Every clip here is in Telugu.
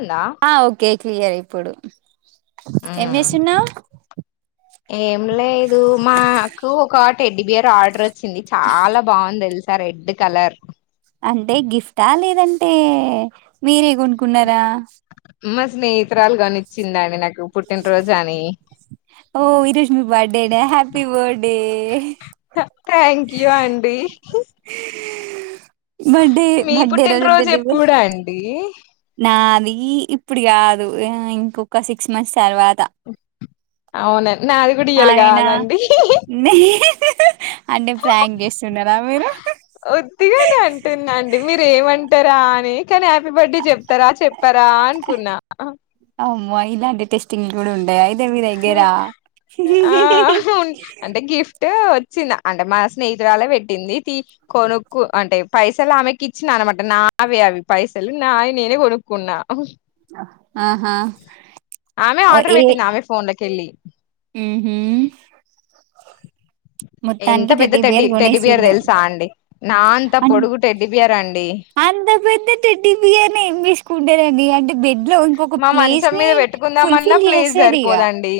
ఉందా హా ఓకే క్లియర్ ఇప్పుడు ఏం ఉమ్ చేస్తున్నావు ఏం లేదు మాకు ఒక టెడ్డిబియర్ ఆర్డర్ వచ్చింది చాలా బాగుంది తెలుసా రెడ్ కలర్ అంటే గిఫ్టా లేదంటే మీరే కొనుకున్నారా మా స్నేహితురాలు కొనిచ్చిందండి నాకు పుట్టినరోజు అని ఓ ఈరోజుమీ బర్డేనా హ్యాపీ బర్డే థ్యాంక్యూ అండి బర్డే మీ బడ్డేరోజు పుట్టినరోజు టెడ్డిబేర్ ఎప్పుడు అండి నాది ఇప్పుడు కాదు ఇంకొక సిక్స్ మంత్స్ తర్వాత అవునండి నాది కూడా ఇయ్యాల అయినా కాదండి అంటే ప్రాంక్ చేస్ చేసుకుంటున్నారా మీరు ఉట్టిగానే అంటున్నాండి మీరు ఏమంటారా అని కాని హ్యాపీ బర్త్డే చెప్తారా చెప్పారా అనుకున్నా అమ్మ ఇలాంటి టెస్టింగ్లు ఉంటాయా అయి తా మీ దగ్గర ఆ ఉన్- అంటే గిఫ్ట్ వచ్చింది అంటే మా స్నేహితురాలే పెట్టింది కొనుక్కు అంటే పైసలు ఆమెకి ఇచ్చిన న్నమాట నావే అవి పైసలు నావి నేనే కొనుక్కున్నా ఆహా ఏ కెళ్లి ఊహూ ఎంత మొత్తానికి పెద్ద టెడ్డి టెడ్డిబేర్ టెడ్డిబియర్ కొనేసిల్లు తెలుసా అండి నా అంత అం పొడుగు టెడ్డిబియర్ అండి అంత పెద్ద టెడ్డిబియర్ నీ ఏం చేసుకుంటారండి అంటే బెడ్ ఇంట్లో ఇంకొక మా ప్లేస్ మంచం ని మీద పెట్టుకుందామన్నా ఫుల్ఫిల్ ప్లేస్ చేస్తది ఇక సరిపోదండి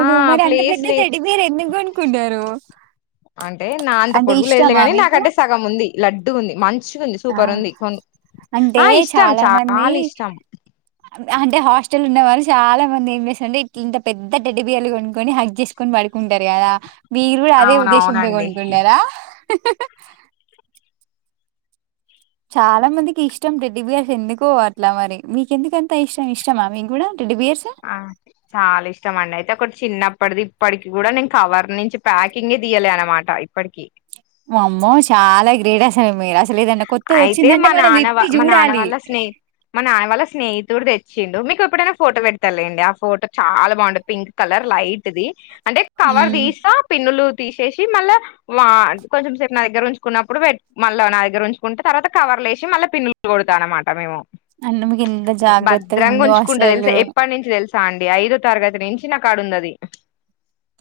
ఆ మరి అంత ప్లేస్ పెద్ద లే టెడ్డిబియర్ ఎందుకు కొనుకున్నరు అంటే నా అంత పొడుగు లేదులే గాని మీకు నాకంటే సగం ఉంది లడ్డుగుంది మంచిగా మంచిగుంది ఆ సూపర్ ఉంది కొను అంటే ఆ ఇష్టం మంది చాలా ఇష్టం అంటే హాస్టల్ ఉన్నవాళ్ళు చాలా మంది ఏం చేస్తరంటే ఇట్ ఇంత పెద్ద టెడ్డిబియర్ లు కొనుక్కొని హగ్ చేసుకొని పడు కుంటారు కదా మీరు కూడా అదే ఉద్దేశంతో అవునవునండి కొనుక్కున్నరా చాలా మందికి ఇష్టం టెడ్డిబేర్స్ ఎందుకో అట్లా మరి మీకెందుకంత ఇష్టం ఇష్టమా మీకూడా ఆ చాలా ఇష్టమండి అయితే ఒకటి చిన్నప్పటిది ఇప్పటికి కూడా నేను కవర్ నుంచి ప్యాకింగే తీయలే అన్నమాట ఇప్పటికి వామ్మో చాలా గ్రేట్ అసలు మీరు అ లేదన్న కొత్తది అయితే వచ్చిందంటే మా మనం నాన్న వా విప్పి మా నాన్న చూడాలి వాళ్ళ స్నే మా నాన్న వాళ్ళ స్నేహితుడు తెచ్చిండు మీకు ఎప్పుడైనా ఫోటో పెడతలేండి ఆ ఫోటో చాలా బాగుంటంది పింక్ కలర్ లైట్ది అంటే కవర్ ఉమ్, తీస్తా పిన్నులు తీసేసి మళ్ళా కొంచెం సేపు నా దగ్గర ఉంచుకున్నప్పుడు మళ్ళా నా దగ్గ దగ్గరంచుంటే తర్వాత కవర్ లేసి మళ్ళీ పిల్లు కొడతా అన్నమాట మేము అండ్ మీకు ఎంత జాగ్రత్తగా భద్రంగా ఉందో ఉంచుకుంటా అసలు తెలుసా ఎప్పటి నుంచి తెలుసా చ అండి ఐదో తరగతినించిిన కాడు ఉంది అది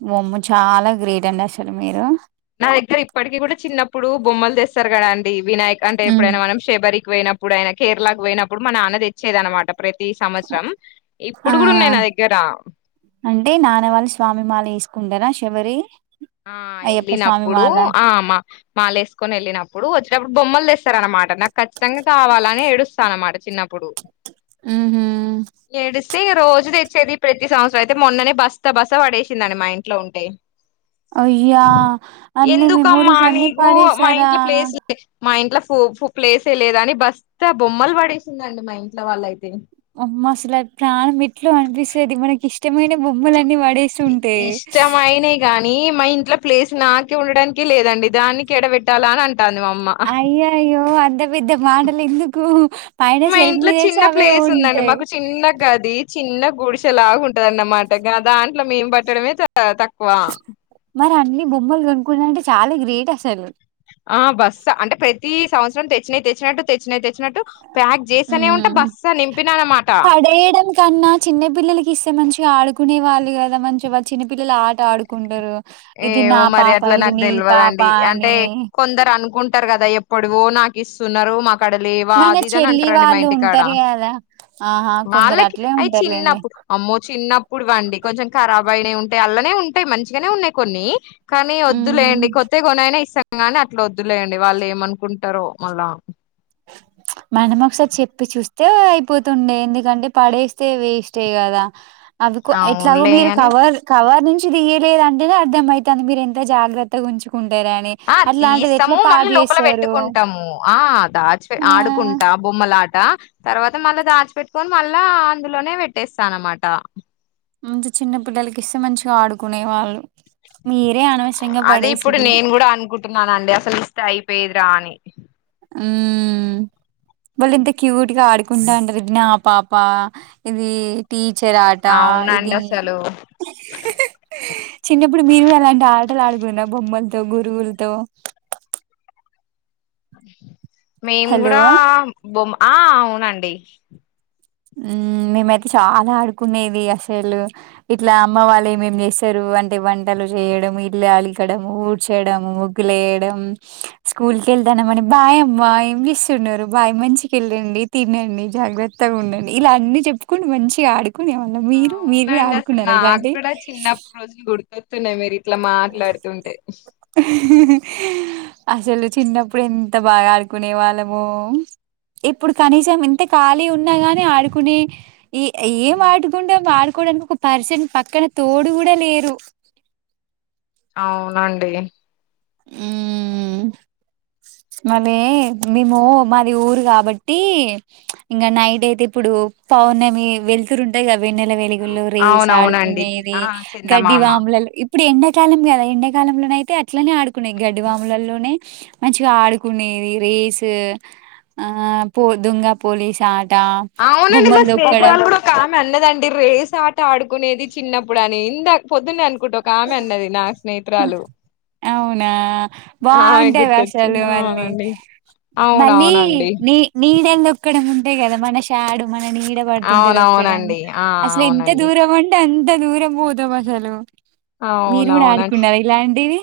మమ్మ చాలా గ్రేట్ అండి అసలు మీరు నా దగ్గర ఇప్పటికీ కూడా చిన్నప్పుడు బొమ్మలు తెస్తారు కదా అండి వినాయక్ ఉమ్. అంటేప్పుడైనా మనం షబరికి పోయినప్పుడు ఆయన కేరళకు పోయినప్పుడు మన ఆనది తెచ్చేది అనమాట ప్రతి సంవత్సరం ఆ ఇప్పుడు కూడా ఉన్నాయి నా దగ్గర అంటే నానవాళ్ళి స్వామి మాల తీసుకుంటేార చివరి ఆ వెళ్ళినప్పుడు ఆ మా మాాల వేసుకొని వెళ్ళినప్పుడు వచ్చినప్పుడు బొమ్మలు తెస్తార అనమాట నాకు ఖచ్చితంగా కావాలని ఏడుస్తా అన్నమాట చిన్నప్పుడు ఆహ సే రోజు తెచ్చేది ప్రతి సంవత్సరం అయితే మొన్ననే బస్తా బస్తా పడేసిందండి మా ఇంట్లో ఉంటే అయ్యా అన్ని ఎందుకమ్మా మెమోరీస్ అన్ని నీకు మా ఇంట్లో పాడేశారా ప్లేస్ మా ఇంట్లో ప్లేసే లేద అని బస్త బొమ్మలు పడేసిందండి మా ఇంట్లో వాళ్ళ అయితే మసాల ప్రాణ మ ఎట్లా అనిపిస్తుది మనకి ఇష్టమైన బొమ్మలన్నీ వాడేసింటే ఇట్లా ప్లేస్ నాకే ఉండడానికి లేదండి దానికి ఎడబెట్టాలా అని అంట అయ్య అయ్యో అది మా షెల్ఫ్ ఇంట్లో మీద ఏస్తే చిన్న అవే ప్లేస్ ఉందండి ఉంటాయి మాకు చిన్నగాది చిన్న గుడిసెలాగా ఉంటదన్నమాట దాంట్లో మేము పట్టడమే తక్కువ మరి అన్ని బొమ్మలు కొనుక్కున్నా అంటే చాలా గ్రేట్ అసలు ఆ బస్ అంటే ప్రతి సంవత్సరం తెచ్చినాయి తెచ్చినట్టు తెచ్చ వచ్చిన తెచ్చినట్టు ప్యాక్ చేస్తానే ఉంటే హ్మ్. బస్తా నింపినాను అన్నమాట పడేయడం కన్నా చిన్న పిల్లలకి ఇస్తే మంచిగా ఆడుకునే వాళ్ళు కదా మంచిగా వాళ్ళు చిన్నపిల్లలు ఆట ఆడుకుంటారు ఇది నా ఏమో మరి పాప అట్లా ఇది నాకు నీ పాప తెలియదండి అంటే అని కొందరు అనుకుంటు కదా ఎప్పుడువో నాకు ఇస్తున్నారు మాకు అక్కడ లేవా మన అది ఇది అని చెల్లి అంటారండి మా వాళ్ళు ఇంటికాడ ఉంటారు కదా ఆహా! కొందరు వాళ్ళకి అట్లే అయి ఉంటారులేండి. చిన్నప్పుడు అమ్మో చిన్నప్పుడుండి కొంచెం ఖరాబ్ అయినా ఉంట అల్లనే ఉంటాయి మంచిగానే ఉన్నాయి కొన్ని కానీ హ్మ్. వద్దులేయంండి కొత్తతే కొనయినా ఇస్తా గాని అట్లా వద్దులేయంండి వాళ్ళు ఏమనుకుంటారో మళ్ళా మనం ఒకసారి చెప్పి చూస్తే అయిపోతుండే ఎందుకంటే పడేస్తే వేస్టే కదా అవి ఎట్లాగ అవునులే మీరు అని కవర్ కవర్ ని లియలేద అంటే అర్థమవుతుంది మీరు ఎంత జాగ్రత్తగా ఉంచుకుంట ఆ తీస్తాము మళ్ళీ లోపల చేస్తారు పెట్టుకుంటాము ఆ దా ఆ ఆడుకుంటా బొమ్మలా తర్వాత మళ్ళా దాచిపెట్టుకొని మళ్ళా అందులోనే పెట్టేస్తాన అనమాట అంత చిన్న పిల్లలకి ఇస్తే మంచిగా ఆడుకునే వాళ్ళు మీరే అనవసరంగా అదే ఇప్పుడు పడేసిల్లు నేను కూడా అనుకుంటున్నానండి అసలు ఇస్తే అయిపోయేది రాణి ఆ వాళ్ళు ఇంత క్యూట్ గా ఆడుకుంటా ఉంటారు ఇది నా పాప ఇది టీ చెరాట ఇది అవునండి అసలు చిన్నప్పుడు మీరు కూడా అలాంటి ఆటలు ఆడుకున్న బొమ్మలతో గురువులతో మేము హలో కూడా బొమ్మ ఆ అవునండి మేమైతే చాలా ఆడుకునేది అసలు ఇట్లా అమ్మ వాళ్ళేమేం చేసారు వంటి వంటలు చేయడం ఇల్లు అలగడం ఊడ్చడం ముగ్గులుయడం స్కూల్ వెళ్తానమని బాయ్ అమ్మా ఏం చేస్తున్నారు బాయ్ మంచిగా వెళ్ళండి తినండి జాగ్రత్తగా ఉండం ఇలా అన్నీ చెప్పుకుండు మంచిగా ఆడు కునే వాళ్లం మీరు మీరు కూడా అవునండి ఆడుకున్నార ఇలాంటీవి గుర్తున్నాయి మీరు ఇట్లా మాట్లాడుతుంటే అసలు చిన్నప్పుడు ఎంత బాగా ఆడుకునే వాళ్లమో ఇప్పుడు కనీసం ఇంత ఖాళీ ఉన్నా గాని ఆడుకునే ఏం ఆడుకుంటే ఆడుకొ కోడానికి ఒక పర్సన్ పక్కన తోడు కూడా లేరు అవునండి మ్ మళ్లీ మేము మాది ఊరు కాబట్టి ఇంగ నైట్ అయితే ప్పుడు పౌర్ణమి వెళ్తురు ఉంటాది కదా వెన్నెల వెలుగుల్లో రేస్ అవునవునండి ఇది ఆడుకునేది ఆ గడ్డి చందమామ వాములలో ఇప్పుడు ఎండాకాలం కదా ఎండాకాలంలోన అయితే అట్లనే ఆడుకున్నే గడ్డివాములలోనే మంచిగా ఆడుకునేది రేస్ అ పో దొంగ పోలీస్ ఆ అవునండి మా స్నేహితురాలు కూడా ఒక ఆమె అన్నదండి రేస్ ఆట ఆడుకునేది చిన్నప్పుడు అని ఇందా పొద్దున్న అనుకుంటా ఒక ఆమె అన్నది నా స్నేహితురాలు అవునా ఆమె బాగుంటాది అసలు గుర్తొచ్చింది మళ్లీ అవునండి మళ్లీ అవునవునండి నీ నీడనీ తోక్కడము ఉంటాయి కదా మన షాడో మన నీడ పడుతుంటే తొక్కడం అవునవునండి ఆ అసలు ఎంత అవునండి దూరం అంటే అంత దూరం పోతం అసలు మీరు కూడా అవునవునండి ఆడుకున్నార ఇలాంటివి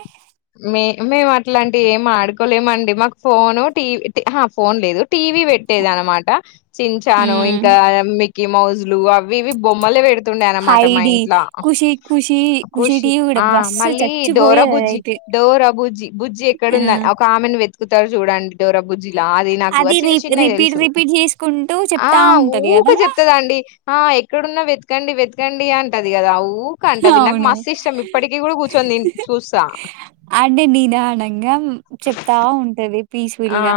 లేమండి మాకు ఫోను టీవీ ఆ ఫోన్ లేదు టీవీ పెట్టేది అన్నమాట చిన్ చాను ఉమ్ ఇంకా మి మిక్కి మౌజులు అవి ఇవి బొమ్మలే వెడు తుండే అన్నమాట మా హైడి ఇంట్లో ఖుషి ఖుషి ఖుషి టీవి కూడా ఆ బస్సు మళ్ళీ డోర చచ్చిపోయేది బుజ్జి అదైతే డోర బుజ్జి బుజ్జి ఎక్కడ ఆ ఉందని ఒక ఆమెను వెతుకుతరు అని చూడండి డోర బుజ్జి ఇలా అది నాకు రి చిన్న చిన్నవి రిపీట్ తెలుసు రిపీట్ చేసుకుంటూ ఆ చెప్తా ఉంటది ఊక కదా చెప్తది అండి ఆ ఎక్కడున్నా వెతకండి వెతకండి అంటది కదా ఊక అంటది నాకు మస్తు ఇష్టం అవును ఇప్పటికీ కూడా కూర్చొని తిం చూస్తా అంటే నిదానంగా మ్ చెప్తా ఉంటది ఆ పీస్‌ఫుల్‌గా.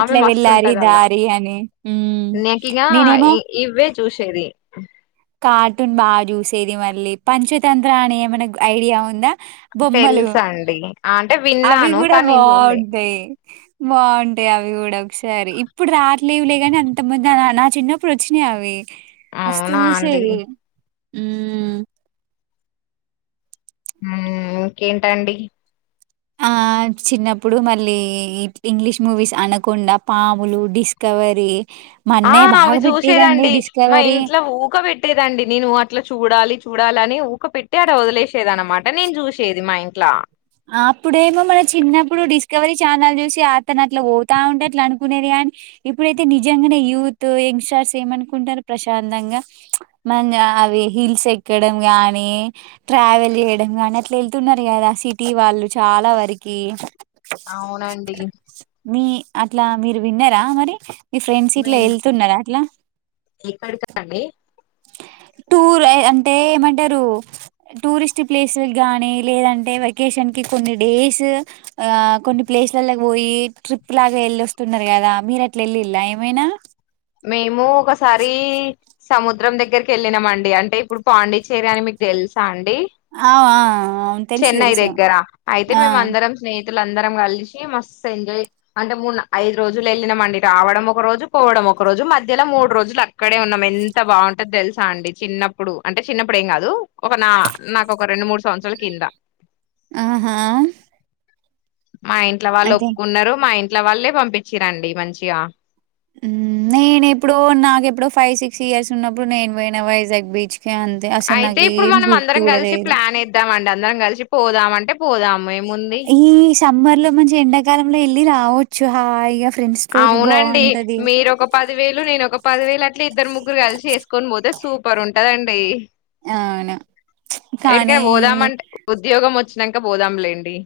ఆమె మస్త్ వెళ్ళాలి ఉంటది అల్లా దారి అని. హ్మ్. నాకింగా నేనేమో ఇ ఇ ఈవే చూసేది కార్టూన్ బాగా చూసేది మళ్లీ పంచతంత్ర అని ఏమన్నా ఐడియా ఉందా బొమ్మలు తెలుసా అండి ఆ, అంటే అవి విన్నాను కూడా కానీ నేను చూడలే బావుంటాయి బావుంటాయి అవి కూడా ఒకసారి ఇప్పుడు రావట్లేవు గాని అంతముందు నా చిన్నప్పుడు వచ్చినాయి అవి మస్త్ అవునా అండి చూసేది ఊమ్ మ్ ఇంకేంటండి ఆ చిన్నప్పుడు మళ్లీ ఇంగ్లీష్ మూవీస్ అనకొండ పాములు డిస్క వరి ఆ అవి చూసేదండి మా 'డిస్కవరీ'. ఇంట్లో ఊక పెట్టేదండి నేను అట్లా చూడాలి చూడాలని ఊక పెట్టి ఆడ వదిలేసేది అన్నమాట నేను చూసేది మా ఇంట్లా అప్పుడేమో మన చిన్నప్పుడు డిస్కవరి ఛానల్ చూసి అతను అట్లా పోతా ఉంటే అట్లా అనుకునేది కానీ నీ ఇప్పుడైతే నిజంగానే యూత్ యంగ్స్టర్స్ ఏమనుకుంటారు ప్రశాంతంగా మ అవి హిల్స్ ఎక్కడం గాని ట్రావెల్ చేయడం గానీ అట్లా వెళ్తున్నారు కదా సి టీ వాళ్లు చాలా వరకి అవునండి మీ అట్లా మీరు విన్నారా మరి మీ ఫ్రెండ్స్ మీ ఇట్లా వెళ్తున్నారా అట్లా ఎక్కడికండి టూర్ ఎ అంటే ఏమంటారు టూరిస్ట్ ప్లేసు లు గానీ లేదంటే వెకేషన్ కి కొన్ని డేస్ ఆ కొన్ని ప్లేస్ల్లకు పోయి ట్రిప్ లాగా వెళ్లి వస్తున్నారు కదా మీరు అట్లా వెళ్ళిల్ల ఏమైనా మేము ఒకసారి సముద్రం దగ్గరికి వెళ్ళినామండి అంటే ఇప్పుడు పాండిచ్చేరి అని మీకు తెలుసా అండి డి ఆ ఆ అవును తెలుసు చెన్నై తెలుసు దగ్గర అయితే ఆ మేమ అందరం స్నేహి స్నేహితులం అందరం కలిసి మస్తు ఎంజాయ్ అంటే మూ ఐదు రోజులు వెళ్ళినామండి రావడం ఒక రోజు పోవడం ఒక రోజు మధ్యలో మూడు రోజులు అక్కడే ఉన్నాం ఎంత బాగుంటో తెలుసా అండి చిన్నప్పుడు అంటే చిన్నప్పుడు ఏం కాదు ఒక నా నాకు ఒక రెండు మూడు సంవత్సరాల కింద ఆహా మా ఇంట్ల వాళ్ళు అయితే ఒప్పుకున్నారు మా ఇంట్ల వాళ్ళే పంపిచి రండి మంచిగా నేను ఎప్పుడో నాకెప్పుడో ఫైవ్ సిక్స్ ఇయర్స్ ఉన్నప్పుడు నేను పోయిన వైజాగ్ బీచ్ కి అంతే అసలు అయితే నాకు ఇప్పుడు ఏం మనం గుర్తు అందరం కూడా కలిసి లేదు ప్లాన్ ఏద్దమండ అందరం కలిసి పోదామంటే పోదాము ఏముంది ఈ సమ్మర్ లో మంచి ఎండాకాలంలో ఎల్లి రావచ్చు హాయిగా ఫ్రెండ్స్ తోటి అవునండి బాగుంటది మీరు ఒక పది వేలు నేను ఒక పది వేలు అట్లా ఇద్దరు ముగ్గురు కలిసి వేసుకొని పోతే సూపర్ ఉంటుంది కదండి అవును కానీ ఎటికే పోదామంటే ఉద్యోగం వచ్చి నంక పోదాంలేండి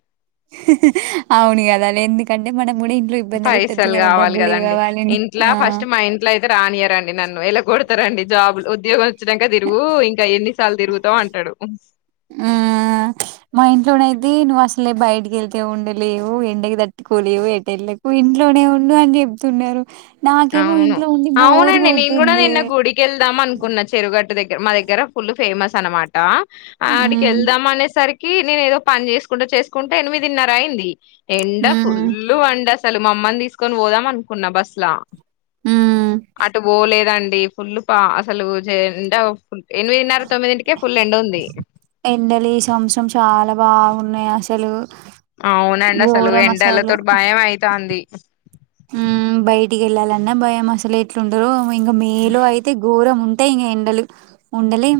అవును గద ఎందుకంటే మనం కూడా ఇంట్లో ఇబ్బంది పెట్టొద్దు పైసల్ కదా కావాలి డబ్బులు గదండి ఇవ్వవాలని ఇంట్లా ఆ ఫస్ట్ మా ఇంట్ల అయితే రానియరండి నన్ను ఎలగొడ్ తరండి జాబ్లు ఉద్యోగాలు వచినంక తిరుగు ఇంకా ఎన్నిసార్లు తిరుగుతావు అంటడు అదే నువ్వు అసలే బయటికి వెళ్తే ఉండలేవు ఎండకి తట్టుకోలేవు ఎటెళ్ళకు ఇంట్లోనే ఉండు అని చెప్ చెప్తున్నారు నాకేమో అవును ఇంట్లో ఉండి బోర్ అవునండి నేను కూడా కొడుతుంది నిన్న గుడికి వెళ్దాం అనుకున్నా చెరువు గట్టు దగ్గర మా దగ్గర ఫుల్ ఫేమస్ అనమాట ఆడికి హ్మ్ ఎళ్దాం అనేసరికి కీ నేను ఏదో పని చేసుకుంటా చేసుకుంట ఎనిమిదిన్నర అయింది ఎండ హ్మ్ ఫుల్లు వండ అసలు మా అమ్మని తీసుకొని పోదాం అనుకున్నా బస్ ల హ్మ్ అటు పోలేదండి ఫుల్ పా అసలు ఎండ ఎనిమిదిన్నర తొమ్మిదింటికే ఫుల్ ఎండ ఉంది ఎండలు ఈ సంవత్సరం చాలా బాగున్నాయి అసలు అవునండి అసలు ఘోరం ఎండలతోటి భయం అయితాంది హుమ్ బయటికి ఎళ్ళాలన్నా భయం అసలు ఎట్లుండలో ఇంక మేలో అయితే ఘోరం టే ఇంగ ఎండలు ఉండలేం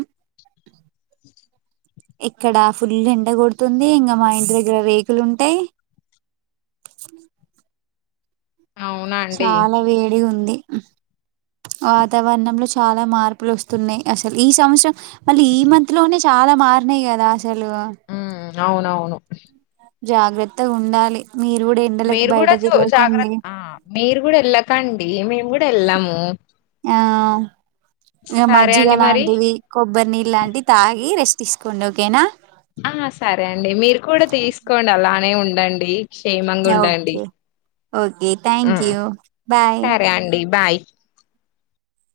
ఇక్కడ ఫుల్లు ఎండ కొడుతుంది ఇంగ మా ఇంటి దగ్గర రేకులు ఉంటాయ్ అవునా అండి చాలా వేడి ఉంది వాతావరణంలో చాలా మార్పులు వస్తున్నాయ్ అసలు ఈ సంవత్సరం మళ్ళీ ఈ మంత్ లోనే చా లా మారినాయి కదా [unintelligible] ఉమ్ అవును అవును జాగ్రత్తగా ఉండాలి మీరు కూడా ఎండలకు మీరు బయట కూడా చూ తిరగకండి జాగ్రత్త ఆ మీరు కూడా వెళ్ళకండి మేము కూడా వెళ్ళము ఆ మేము సరే మజ్జిగ అండి మరి లాంటివి కొబ్బరి నీళ్ళు లాంటివి తాగి రెస్ట్ తీసుకోండి ఓకేనా ఆ సరే అండి మీరు కూడా తీసుకోండి అలానే ఉండండి క్షేమంగా ఉండండి okay okay thank um you bye సరే అండి బాయ్